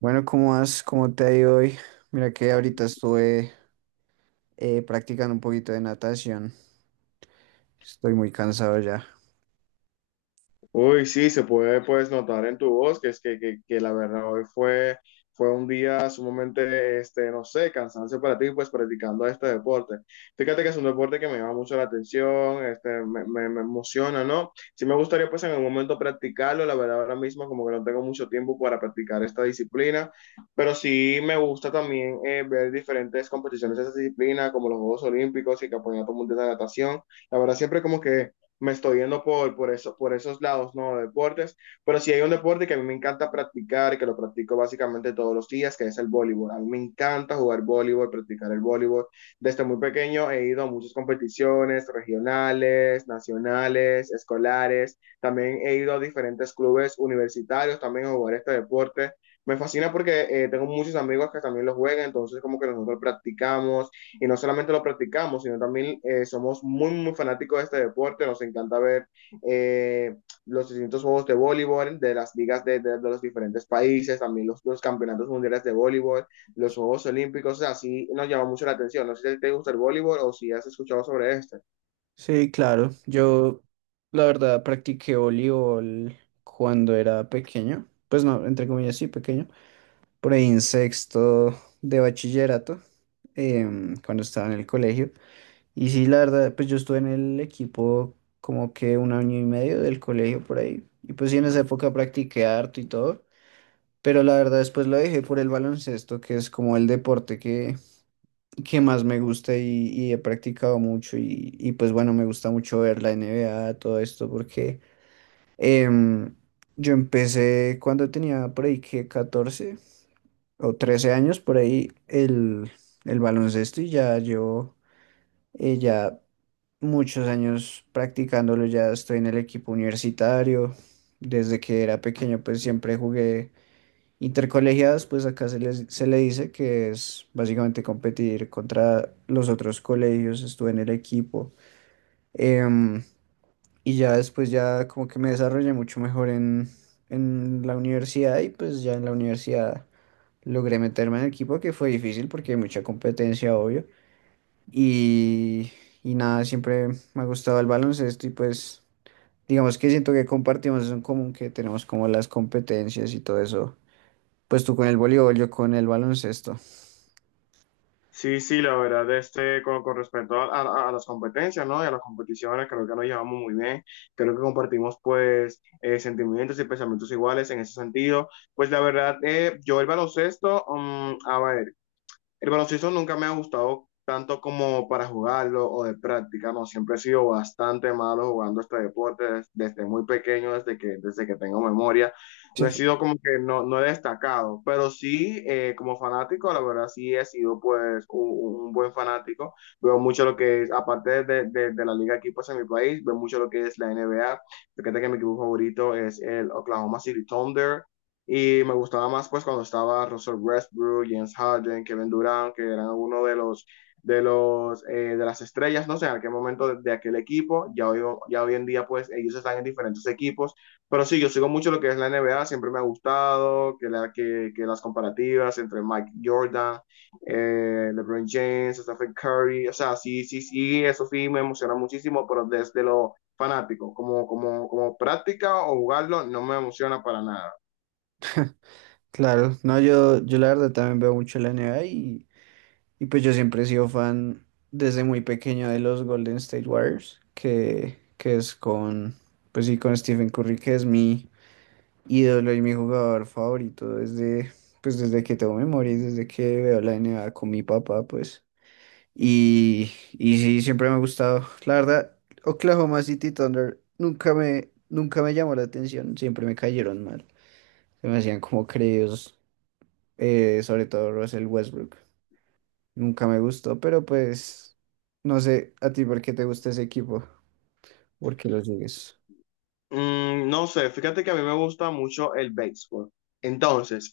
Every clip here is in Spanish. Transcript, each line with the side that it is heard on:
right: Bueno, ¿cómo vas? ¿Cómo te ha ido hoy? Mira que ahorita estuve practicando un poquito de natación. Estoy muy cansado ya.
left: Uy, sí, se puede pues notar en tu voz que es que la verdad fue un día sumamente, no sé, cansancio para ti pues practicando este deporte. Fíjate que es un deporte que me llama mucho la atención, me emociona, ¿no? Sí me gustaría pues en algún momento practicarlo, la verdad ahora mismo como que no tengo mucho tiempo para practicar esta disciplina, pero sí me gusta también ver diferentes competiciones de esa disciplina como los Juegos Olímpicos y Campeonato Mundial de Natación. La verdad siempre como que me estoy yendo eso, por esos lados, ¿no? De deportes. Pero sí hay un deporte que a mí me encanta practicar, que lo practico básicamente todos los días, que es el voleibol. A mí me encanta jugar voleibol, practicar el voleibol. Desde muy pequeño he ido a muchas competiciones regionales, nacionales, escolares. También he ido a diferentes clubes universitarios también a jugar este deporte. Me fascina porque tengo muchos amigos que también lo juegan, entonces como que nosotros practicamos, y no solamente lo practicamos, sino también somos muy, muy fanáticos de este deporte, nos encanta ver eh, los distintos juegos de voleibol de las ligas de los diferentes países, también campeonatos mundiales de voleibol, los Juegos Olímpicos, o sea, así nos llama mucho la atención. No sé si te gusta el voleibol o si has escuchado sobre este.
right: Sí, claro. Yo, la verdad, practiqué voleibol cuando era pequeño. Pues no, entre comillas, sí, pequeño. Por ahí en sexto de bachillerato, cuando estaba en el colegio. Y sí, la verdad, pues yo estuve en el equipo como que un año y medio del colegio por ahí. Y pues sí, en esa época practiqué harto y todo. Pero la verdad después lo dejé por el baloncesto, que es como el deporte que más me gusta y he practicado mucho y pues bueno, me gusta mucho ver la NBA, todo esto, porque em, yo empecé cuando tenía por ahí que 14 o 13 años, por ahí el baloncesto y ya yo ya muchos años practicándolo, ya estoy en el equipo universitario, desde que era pequeño pues siempre jugué Intercolegiadas. Pues acá se le dice que es básicamente competir contra los otros colegios, estuve en el equipo. Em, y ya después ya como que me desarrollé mucho mejor en, la universidad y pues ya en la universidad logré meterme en el equipo, que fue difícil porque hay mucha competencia, obvio. Y, y nada, siempre me ha gustado el baloncesto y pues digamos que siento que compartimos eso en común, que tenemos como las competencias y todo eso, pues tú con el voleibol, yo con el baloncesto.
left: Sí, sí, la verdad, con respecto a, a las competencias, ¿no? Y a las competiciones, creo que nos llevamos muy bien, creo que compartimos, pues, sentimientos y pensamientos iguales en ese sentido. Pues, la verdad, yo el baloncesto, a ver, el baloncesto nunca me ha gustado tanto como para jugarlo o de práctica, no, siempre he sido bastante malo jugando este deporte desde muy pequeño, desde que tengo memoria. No he
right: Sí.
left: sido como que no, no he destacado, pero sí como fanático, la verdad sí he sido un buen fanático. Veo mucho lo que es, aparte de, de la liga aquí equipos en mi país, veo mucho lo que es la NBA Fíjate que mi equipo favorito es el Oklahoma City Thunder. Y me gustaba más pues cuando estaba Russell Westbrook, James Harden, Kevin Durant, que eran uno de los de las estrellas, no sé, en aquel momento aquel equipo, ya hoy en día pues ellos están en diferentes equipos, pero sí, yo sigo mucho lo que es la NBA, siempre me ha gustado que las comparativas entre Mike Jordan, LeBron James, Stephen Curry, o sea, sí, sí, sí, eso sí me emociona muchísimo, pero desde lo fanático, como práctica o jugarlo, no me emociona para nada.
right: Claro, no, yo la verdad también veo mucho la NBA, y pues yo siempre he sido fan desde muy pequeño de los Golden State Warriors, que es con, pues sí, con Stephen Curry, que es mi ídolo y mi jugador favorito desde, pues desde que tengo memoria y desde que veo la NBA con mi papá, pues. Y sí, siempre me ha gustado. La verdad, Oklahoma City Thunder nunca me llamó la atención, siempre me cayeron mal. Se me hacían como creídos, sobre todo Russell Westbrook. Nunca me gustó, pero pues no sé a ti por qué te gusta ese equipo, por qué lo sigues.
left: Mm, no sé, fíjate que a mí me gusta mucho el béisbol. Entonces,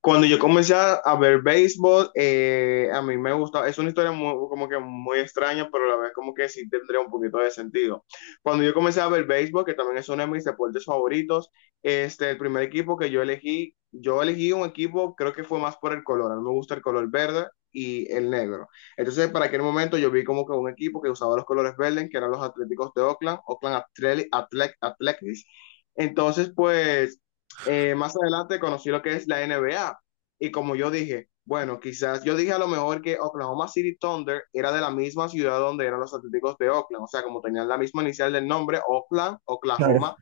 left: cuando yo comencé a ver béisbol, a mí me gusta, es una historia muy, como que muy extraña, pero a la vez como que sí tendría un poquito de sentido. Cuando yo comencé a ver béisbol, que también es uno de mis deportes favoritos, el primer equipo que yo elegí un equipo, creo que fue más por el color, a mí me gusta el color verde y el negro. Entonces, para aquel momento yo vi como que un equipo que usaba los colores verdes, que eran los Atléticos de Oakland, Oakland Athletics. Entonces, pues más adelante conocí lo que es la NBA. Y como yo dije, bueno, quizás yo dije a lo mejor que Oklahoma City Thunder era de la misma ciudad donde eran los Atléticos de Oakland, o sea, como tenían la misma inicial del nombre, Oakland,
right: Claro.
left: Oklahoma,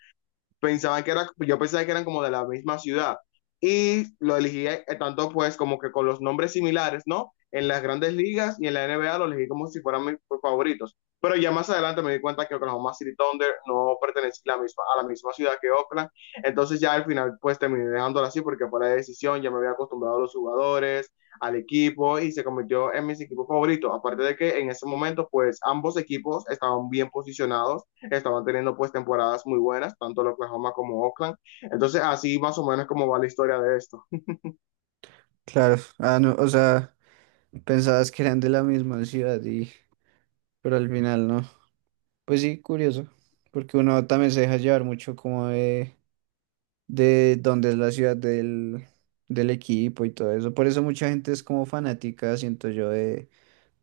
left: pensaban que era, yo pensaba que eran como de la misma ciudad y lo elegí tanto pues como que con los nombres similares, ¿no? En las grandes ligas y en la N B A lo elegí como si fueran mis favoritos. Pero ya más adelante me di cuenta que Oklahoma City Thunder no pertenecía a la misma ciudad que Oakland. Entonces ya al final pues terminé dejándolo así porque por la decisión ya me había acostumbrado a los jugadores, al equipo y se convirtió en mis equipos favoritos. Aparte de que en ese momento pues ambos equipos estaban bien posicionados, estaban teniendo pues temporadas muy buenas, tanto el Oklahoma como Oakland. Entonces así más o menos como va la historia de esto.
right: Claro, ah, no, o sea, pensabas que eran de la misma ciudad y, pero al final no. Pues sí, curioso, porque uno también se deja llevar mucho como de dónde es la ciudad del, del equipo y todo eso. Por eso mucha gente es como fanática, siento yo,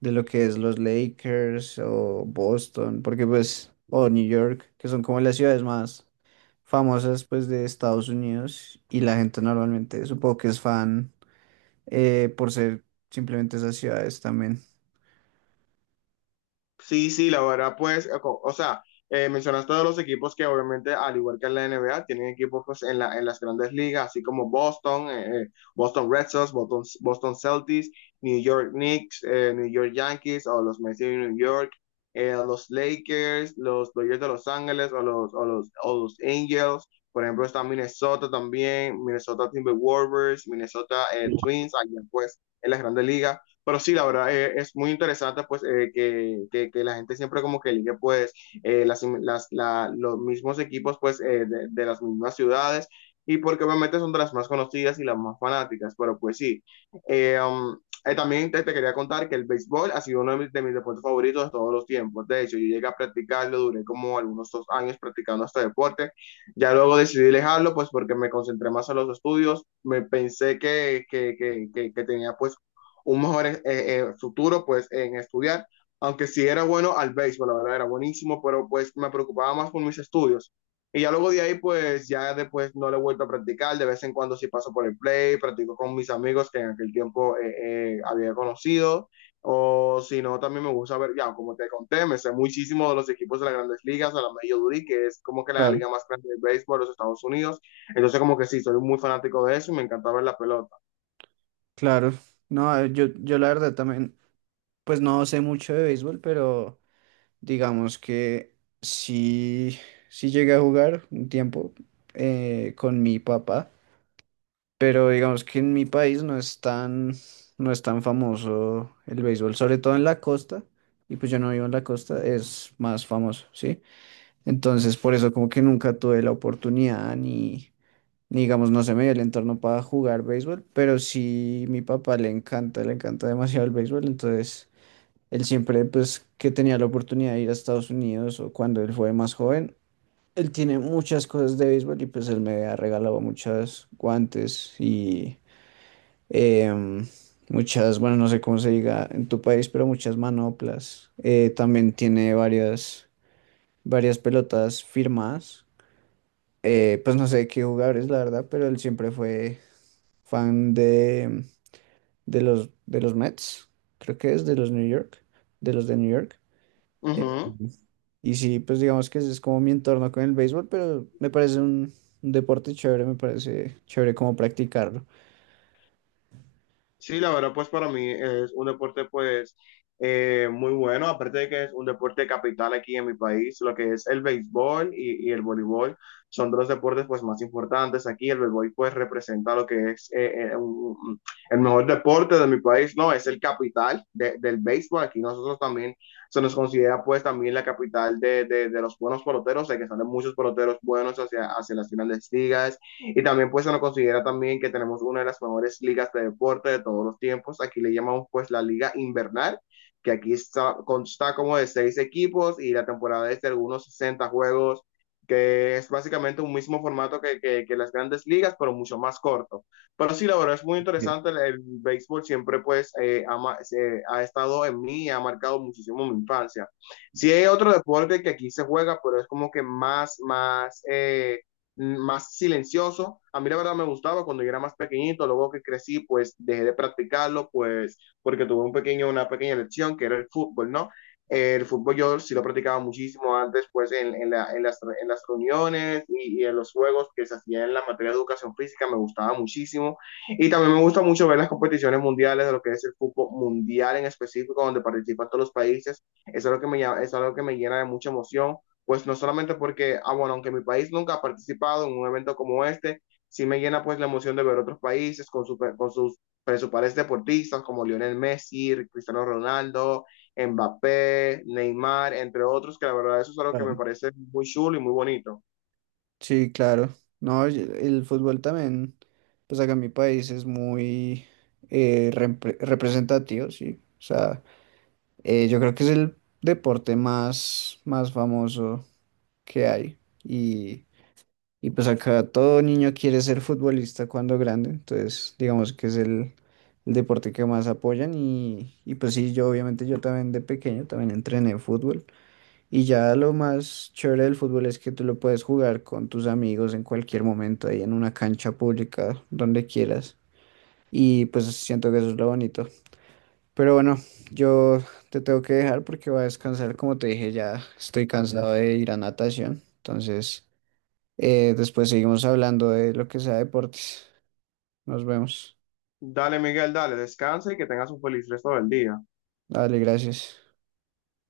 right: de lo que es los Lakers o Boston, porque pues, o New York, que son como las ciudades más famosas pues de Estados Unidos, y la gente normalmente supongo que es fan por ser simplemente esas ciudades también.
left: Sí, sí, la verdad, pues, o sea, mencionaste todos los equipos que obviamente, al igual que en la NBA, tienen equipos pues, en las grandes ligas, así como Boston, Boston Red Sox, Boston Celtics, New York Knicks, New York Yankees o los Mets de New York, los Lakers, los Dodgers de Los Ángeles o los Angels. Por ejemplo, está Minnesota también, Minnesota Timberwolves, Minnesota Twins, allá pues en las grandes ligas. Pero sí, la verdad, es muy interesante pues que la gente siempre como que elige pues los mismos equipos pues de las mismas ciudades y porque obviamente son de las más conocidas y las más fanáticas, pero pues sí. Eh, um, también te quería contar que el béisbol ha sido uno de mis deportes favoritos de todos los tiempos. De hecho, yo llegué a practicarlo, duré como algunos 2 años practicando este deporte. Ya luego decidí dejarlo pues porque me concentré más en los estudios, me pensé que tenía pues un mejor futuro pues en estudiar, aunque sí era bueno al béisbol, la verdad era buenísimo, pero pues me preocupaba más por mis estudios. Y ya luego de ahí pues ya después no lo he vuelto a practicar, de vez en cuando sí paso por el play, practico con mis amigos que en aquel tiempo había conocido, o si no también me gusta ver, ya como te conté, me sé muchísimo de los equipos de las grandes ligas, a la Major League, que es como que la
right: Claro.
left: liga más grande del béisbol de los Estados Unidos, entonces como que sí, soy muy fanático de eso y me encanta ver la pelota.
right: Claro, no, yo, la verdad también, pues no sé mucho de béisbol, pero digamos que sí, sí llegué a jugar un tiempo con mi papá. Pero digamos que en mi país no es tan famoso el béisbol, sobre todo en la costa, y pues yo no vivo en la costa, es más famoso, ¿sí? Entonces por eso como que nunca tuve la oportunidad ni digamos, no se me dio el entorno para jugar béisbol, pero sí mi papá le encanta demasiado el béisbol. Entonces él siempre pues que tenía la oportunidad de ir a Estados Unidos o cuando él fue más joven. Él tiene muchas cosas de béisbol y pues él me ha regalado muchos guantes y, em, muchas, bueno, no sé cómo se diga en tu país, pero muchas manoplas. También tiene varias pelotas firmadas. Pues no sé qué jugadores, la verdad, pero él siempre fue fan de, de los Mets, creo que es de los New York, de los de New York. Eh,
left: Ujú.
right: y sí, pues digamos que ese es como mi entorno con el béisbol, pero me parece un deporte chévere, me parece chévere como practicarlo.
left: Sí, la verdad, pues para mí es un deporte pues muy bueno, aparte de que es un deporte capital aquí en mi país, lo que es el béisbol y el voleibol son dos deportes pues más importantes aquí, el béisbol pues representa lo que es un- el mejor deporte de mi país, no, es el capital del béisbol, aquí nosotros también se nos considera pues también la capital de, de los buenos peloteros, de que salen muchos peloteros buenos hacia, hacia las finales ligas y también pues se nos considera también que tenemos una de las mejores ligas de deporte de todos los tiempos. Aquí le llamamos pues la liga invernal, que aquí está, consta como de 6 equipos y la temporada es de algunos 60 juegos, que es básicamente un mismo formato que las grandes ligas, pero mucho más corto. Pero sí, la verdad es muy
right: Sí.
left: interesante, el béisbol siempre pues ha estado en mí y ha marcado muchísimo mi infancia. Sí hay otro deporte que aquí se juega, pero es como que más, más... más silencioso. A mí la verdad me gustaba cuando yo era más pequeñito, luego que crecí, pues dejé de practicarlo, pues porque tuve un pequeño, una pequeña lección que era el fútbol, ¿no? El fútbol yo sí lo practicaba muchísimo antes, pues en las reuniones en los juegos que se hacían en la materia de educación física, me gustaba muchísimo. Y también me gusta mucho ver las competiciones mundiales, de lo que es el fútbol mundial en específico, donde participan todos los países. Eso es lo que eso es lo que me llena de mucha emoción pues no solamente porque, ah, bueno, aunque mi país nunca ha participado en un evento como este, sí me llena pues la emoción de ver otros países con sus principales deportistas como Lionel Messi, Cristiano Ronaldo, Mbappé, Neymar, entre otros, que la verdad eso es algo que me parece muy chulo y muy bonito.
right: Sí, claro. No, el fútbol también, pues acá en mi país es muy representativo, sí. O sea, yo creo que es el deporte más, más famoso que hay. Y pues acá todo niño quiere ser futbolista cuando grande, entonces digamos que es el deporte que más apoyan. Y pues sí, yo obviamente yo también de pequeño también entrené fútbol. Y ya lo más chévere del fútbol es que tú lo puedes jugar con tus amigos en cualquier momento, ahí en una cancha pública, donde quieras. Y pues siento que eso es lo bonito. Pero bueno, yo te tengo que dejar porque voy a descansar. Como te dije, ya estoy cansado de ir a natación. Entonces, después seguimos hablando de lo que sea deportes. Nos vemos.
left: Dale, Miguel, dale, descansa y que tengas un feliz resto del día.
right: Dale, gracias.